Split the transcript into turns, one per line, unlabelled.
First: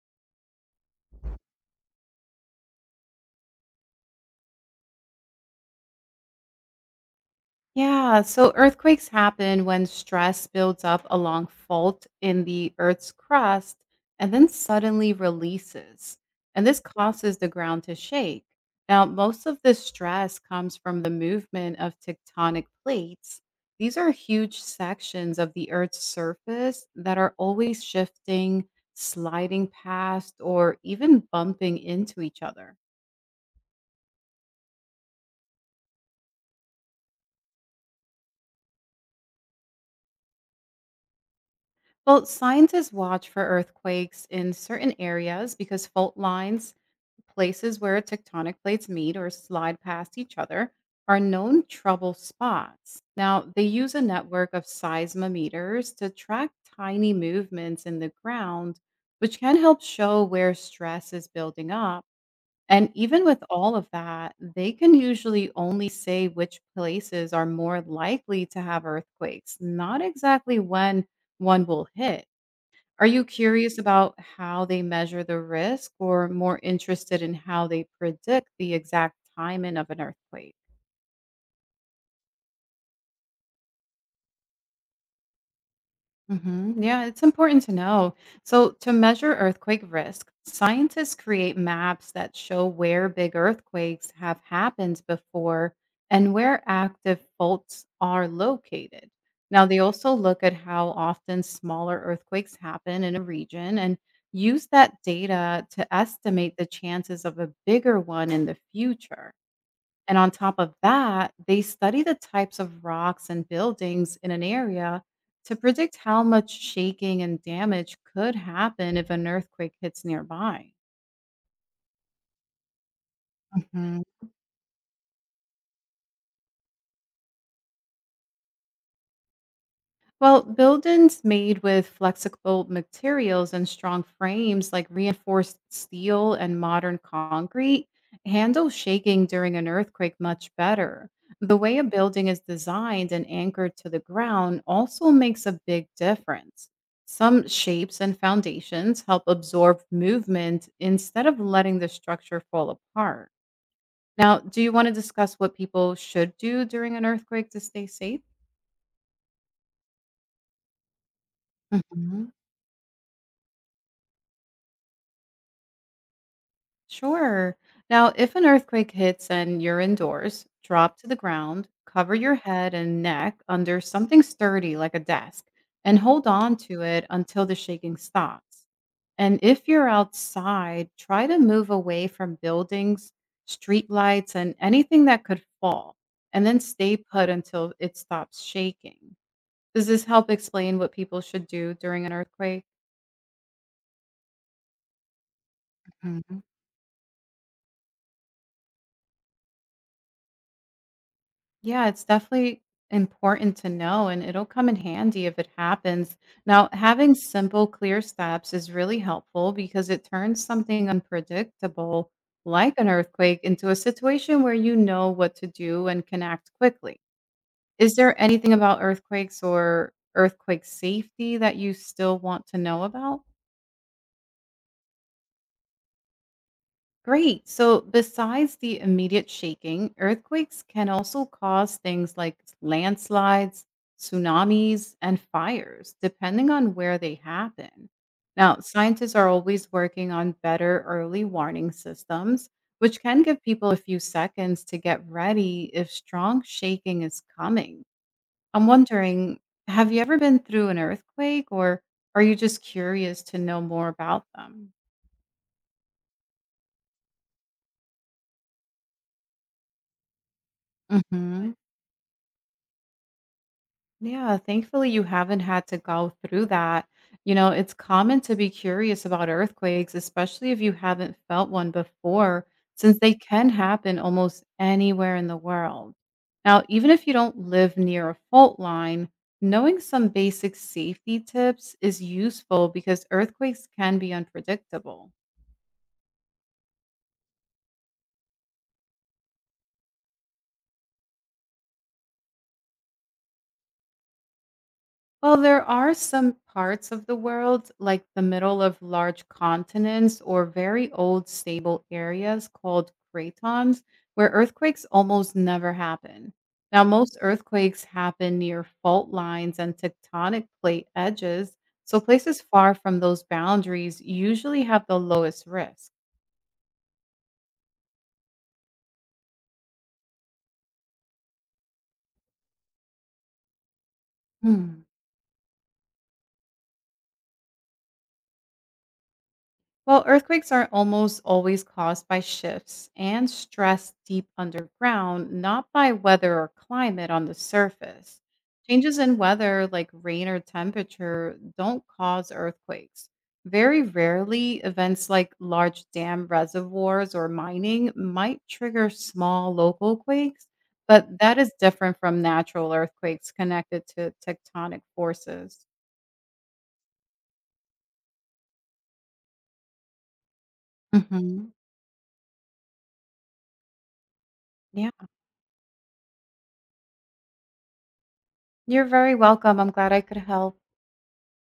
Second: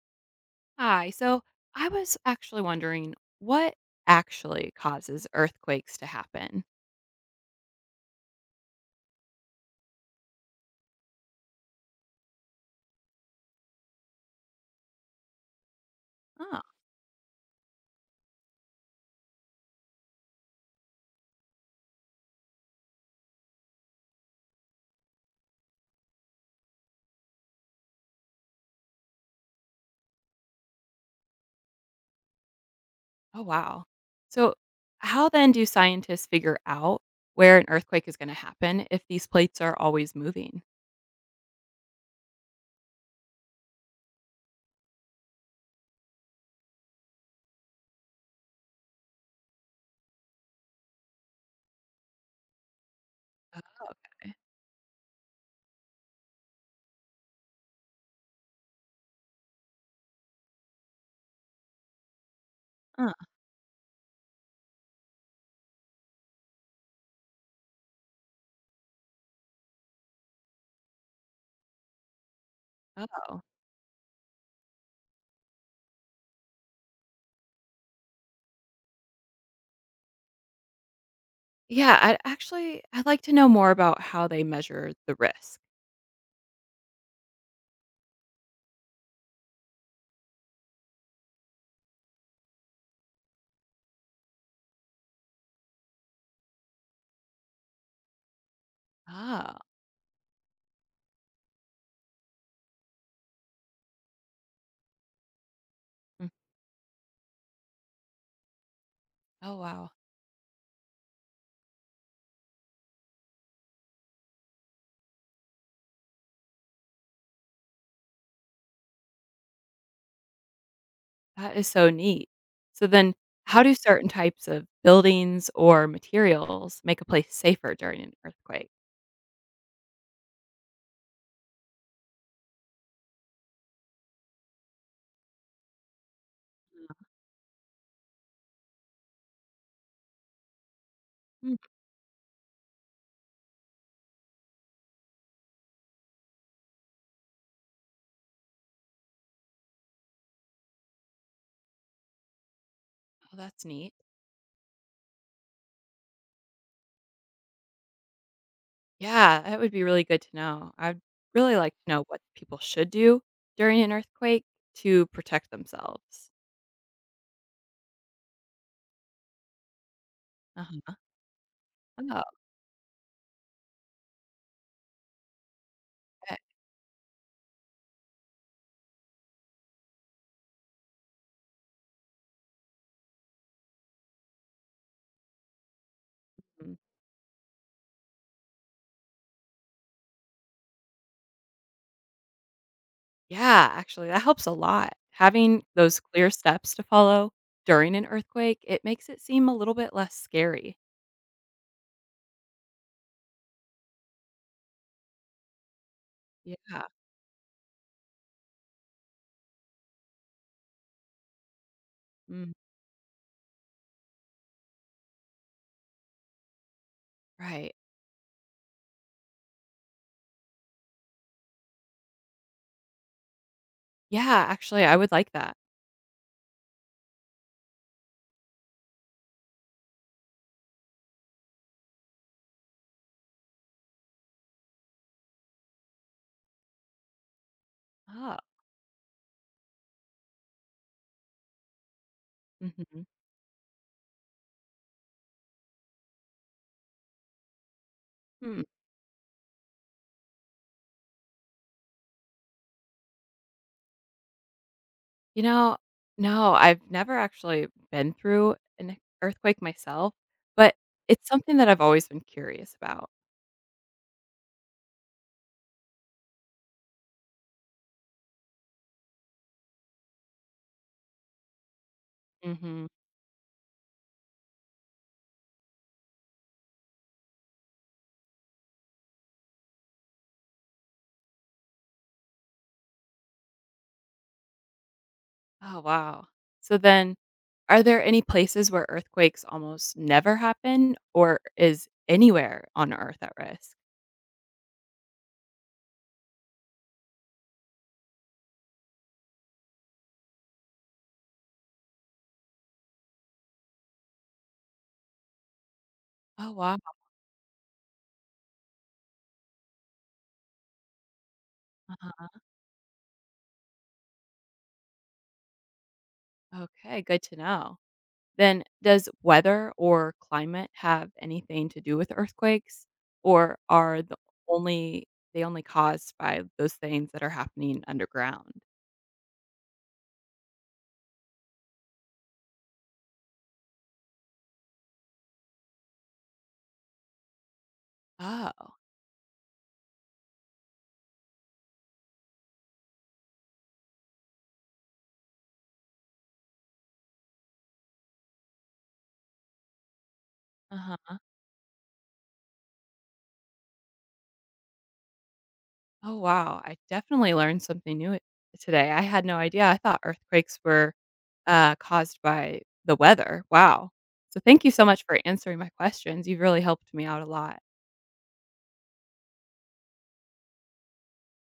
Hi. So I was actually wondering what actually causes earthquakes to happen?
Yeah, so earthquakes happen when stress builds up along fault in the Earth's crust and then suddenly releases.
Oh.
And this causes the ground to shake. Now, most of this stress comes from the movement of tectonic plates. These are huge sections of the Earth's surface that are always shifting, sliding past, or even bumping into each other.
Oh, wow. So, how then do scientists figure out where an earthquake is going to happen if these plates are always moving?
Well, scientists watch for earthquakes in certain areas because fault lines, places where tectonic plates meet or slide past each other, are known trouble spots. Now, they use a network of seismometers to track tiny movements in the ground, which can help show where stress is building up. And
uh,
even with all of that, they can usually only say which places are more likely to have earthquakes, not exactly when one will hit. Are you
Oh,
curious about how they measure the risk or more interested in how they predict the exact timing of an earthquake?
yeah. I'd like to know more about how they measure the risk.
Yeah, it's important to know. So, to measure earthquake risk, scientists create maps that show where big earthquakes have happened before and where active faults are located.
Oh.
Now, they also look at how often smaller earthquakes happen in a region and use that data to
Mm,
estimate the chances of a bigger one in the future.
oh, wow.
And on top of that, they study the types of rocks and buildings in an area to predict how much shaking and damage could happen if an earthquake hits nearby.
That is so neat. So, then how do certain types of buildings or materials make a place safer during an earthquake?
Well, buildings made with flexible materials and strong frames like reinforced steel and modern concrete handle shaking during an earthquake much better. The way a building is designed and anchored to the ground also makes a big difference. Some shapes and foundations help absorb movement instead of letting the structure fall apart.
Oh, that's neat.
Now, do you want to discuss what people should do during an earthquake to stay safe?
Yeah, that would be really good to know. I'd really like to know what
Mhm.
people should do during an earthquake to protect themselves.
Sure. Now, if an earthquake hits and you're indoors,
Uh-huh.
drop to the ground, cover
Oh,
your head and neck under something sturdy like a desk, and hold
okay.
on to it until the shaking stops. And if you're outside, try to move away from buildings, street lights, and anything that could fall, and then
Mm.
stay put until it stops shaking. Does this help explain what people should do during an earthquake?
Yeah, actually, that helps a lot. Having those clear steps to follow during an earthquake, it makes it seem a little bit less scary.
Yeah, it's definitely important to know, and it'll come in handy if it happens. Now,
Yeah.
having simple, clear steps is really helpful because it turns something unpredictable,
Mm,
like an earthquake, into a situation where you know what to do and can act quickly.
right.
Is there anything about earthquakes or earthquake safety that you still want to know about?
Yeah, actually, I would like that.
Great. So, besides the immediate shaking, earthquakes can also cause things like landslides, tsunamis, and fires, depending on where they happen.
Oh.
Now, scientists are always working on better early warning systems,
Hmm.
which can give people a few seconds to get ready if strong shaking is coming.
Hmm.
I'm wondering, have you ever been through an earthquake, or are you just curious to know more about them?
You know, no, I've never actually been through an earthquake myself, but it's
hmm
something that I've always been curious about.
Yeah, thankfully you haven't had to go through that. You know, it's common to be curious about earthquakes, especially if you haven't felt one before,
Mhm.
since they can happen almost anywhere in the world. Now, even if you don't live near a fault line, knowing some basic safety tips is useful because earthquakes can be unpredictable.
Oh, wow. So then, are there any places where earthquakes almost never happen, or is anywhere on Earth at risk?
Well, there are some parts of the world, like the middle of large continents or very old stable areas called cratons, where earthquakes almost never happen.
Oh, wow.
Now, most earthquakes happen near fault lines and tectonic plate edges, so places
Uh-huh.
far from those boundaries usually have the lowest risk.
Okay, good to know. Then does weather or climate have anything to do with earthquakes, or are the
Hmm.
only they only caused by those things that are happening underground?
Well, earthquakes are almost always caused by shifts and stress deep underground, not by weather or climate on the surface.
Oh.
Changes in weather, like rain or temperature, don't cause earthquakes. Very rarely, events like large dam reservoirs or mining might trigger small local quakes,
Uh-huh.
but that is different from natural earthquakes connected to tectonic forces.
Oh, wow. I definitely learned something new today. I had no idea. I thought earthquakes were
Mhm.
caused by the weather. Wow. So thank you so
Yeah,
much for answering my questions. You've really helped me out a lot.
you're very welcome. I'm glad I could help.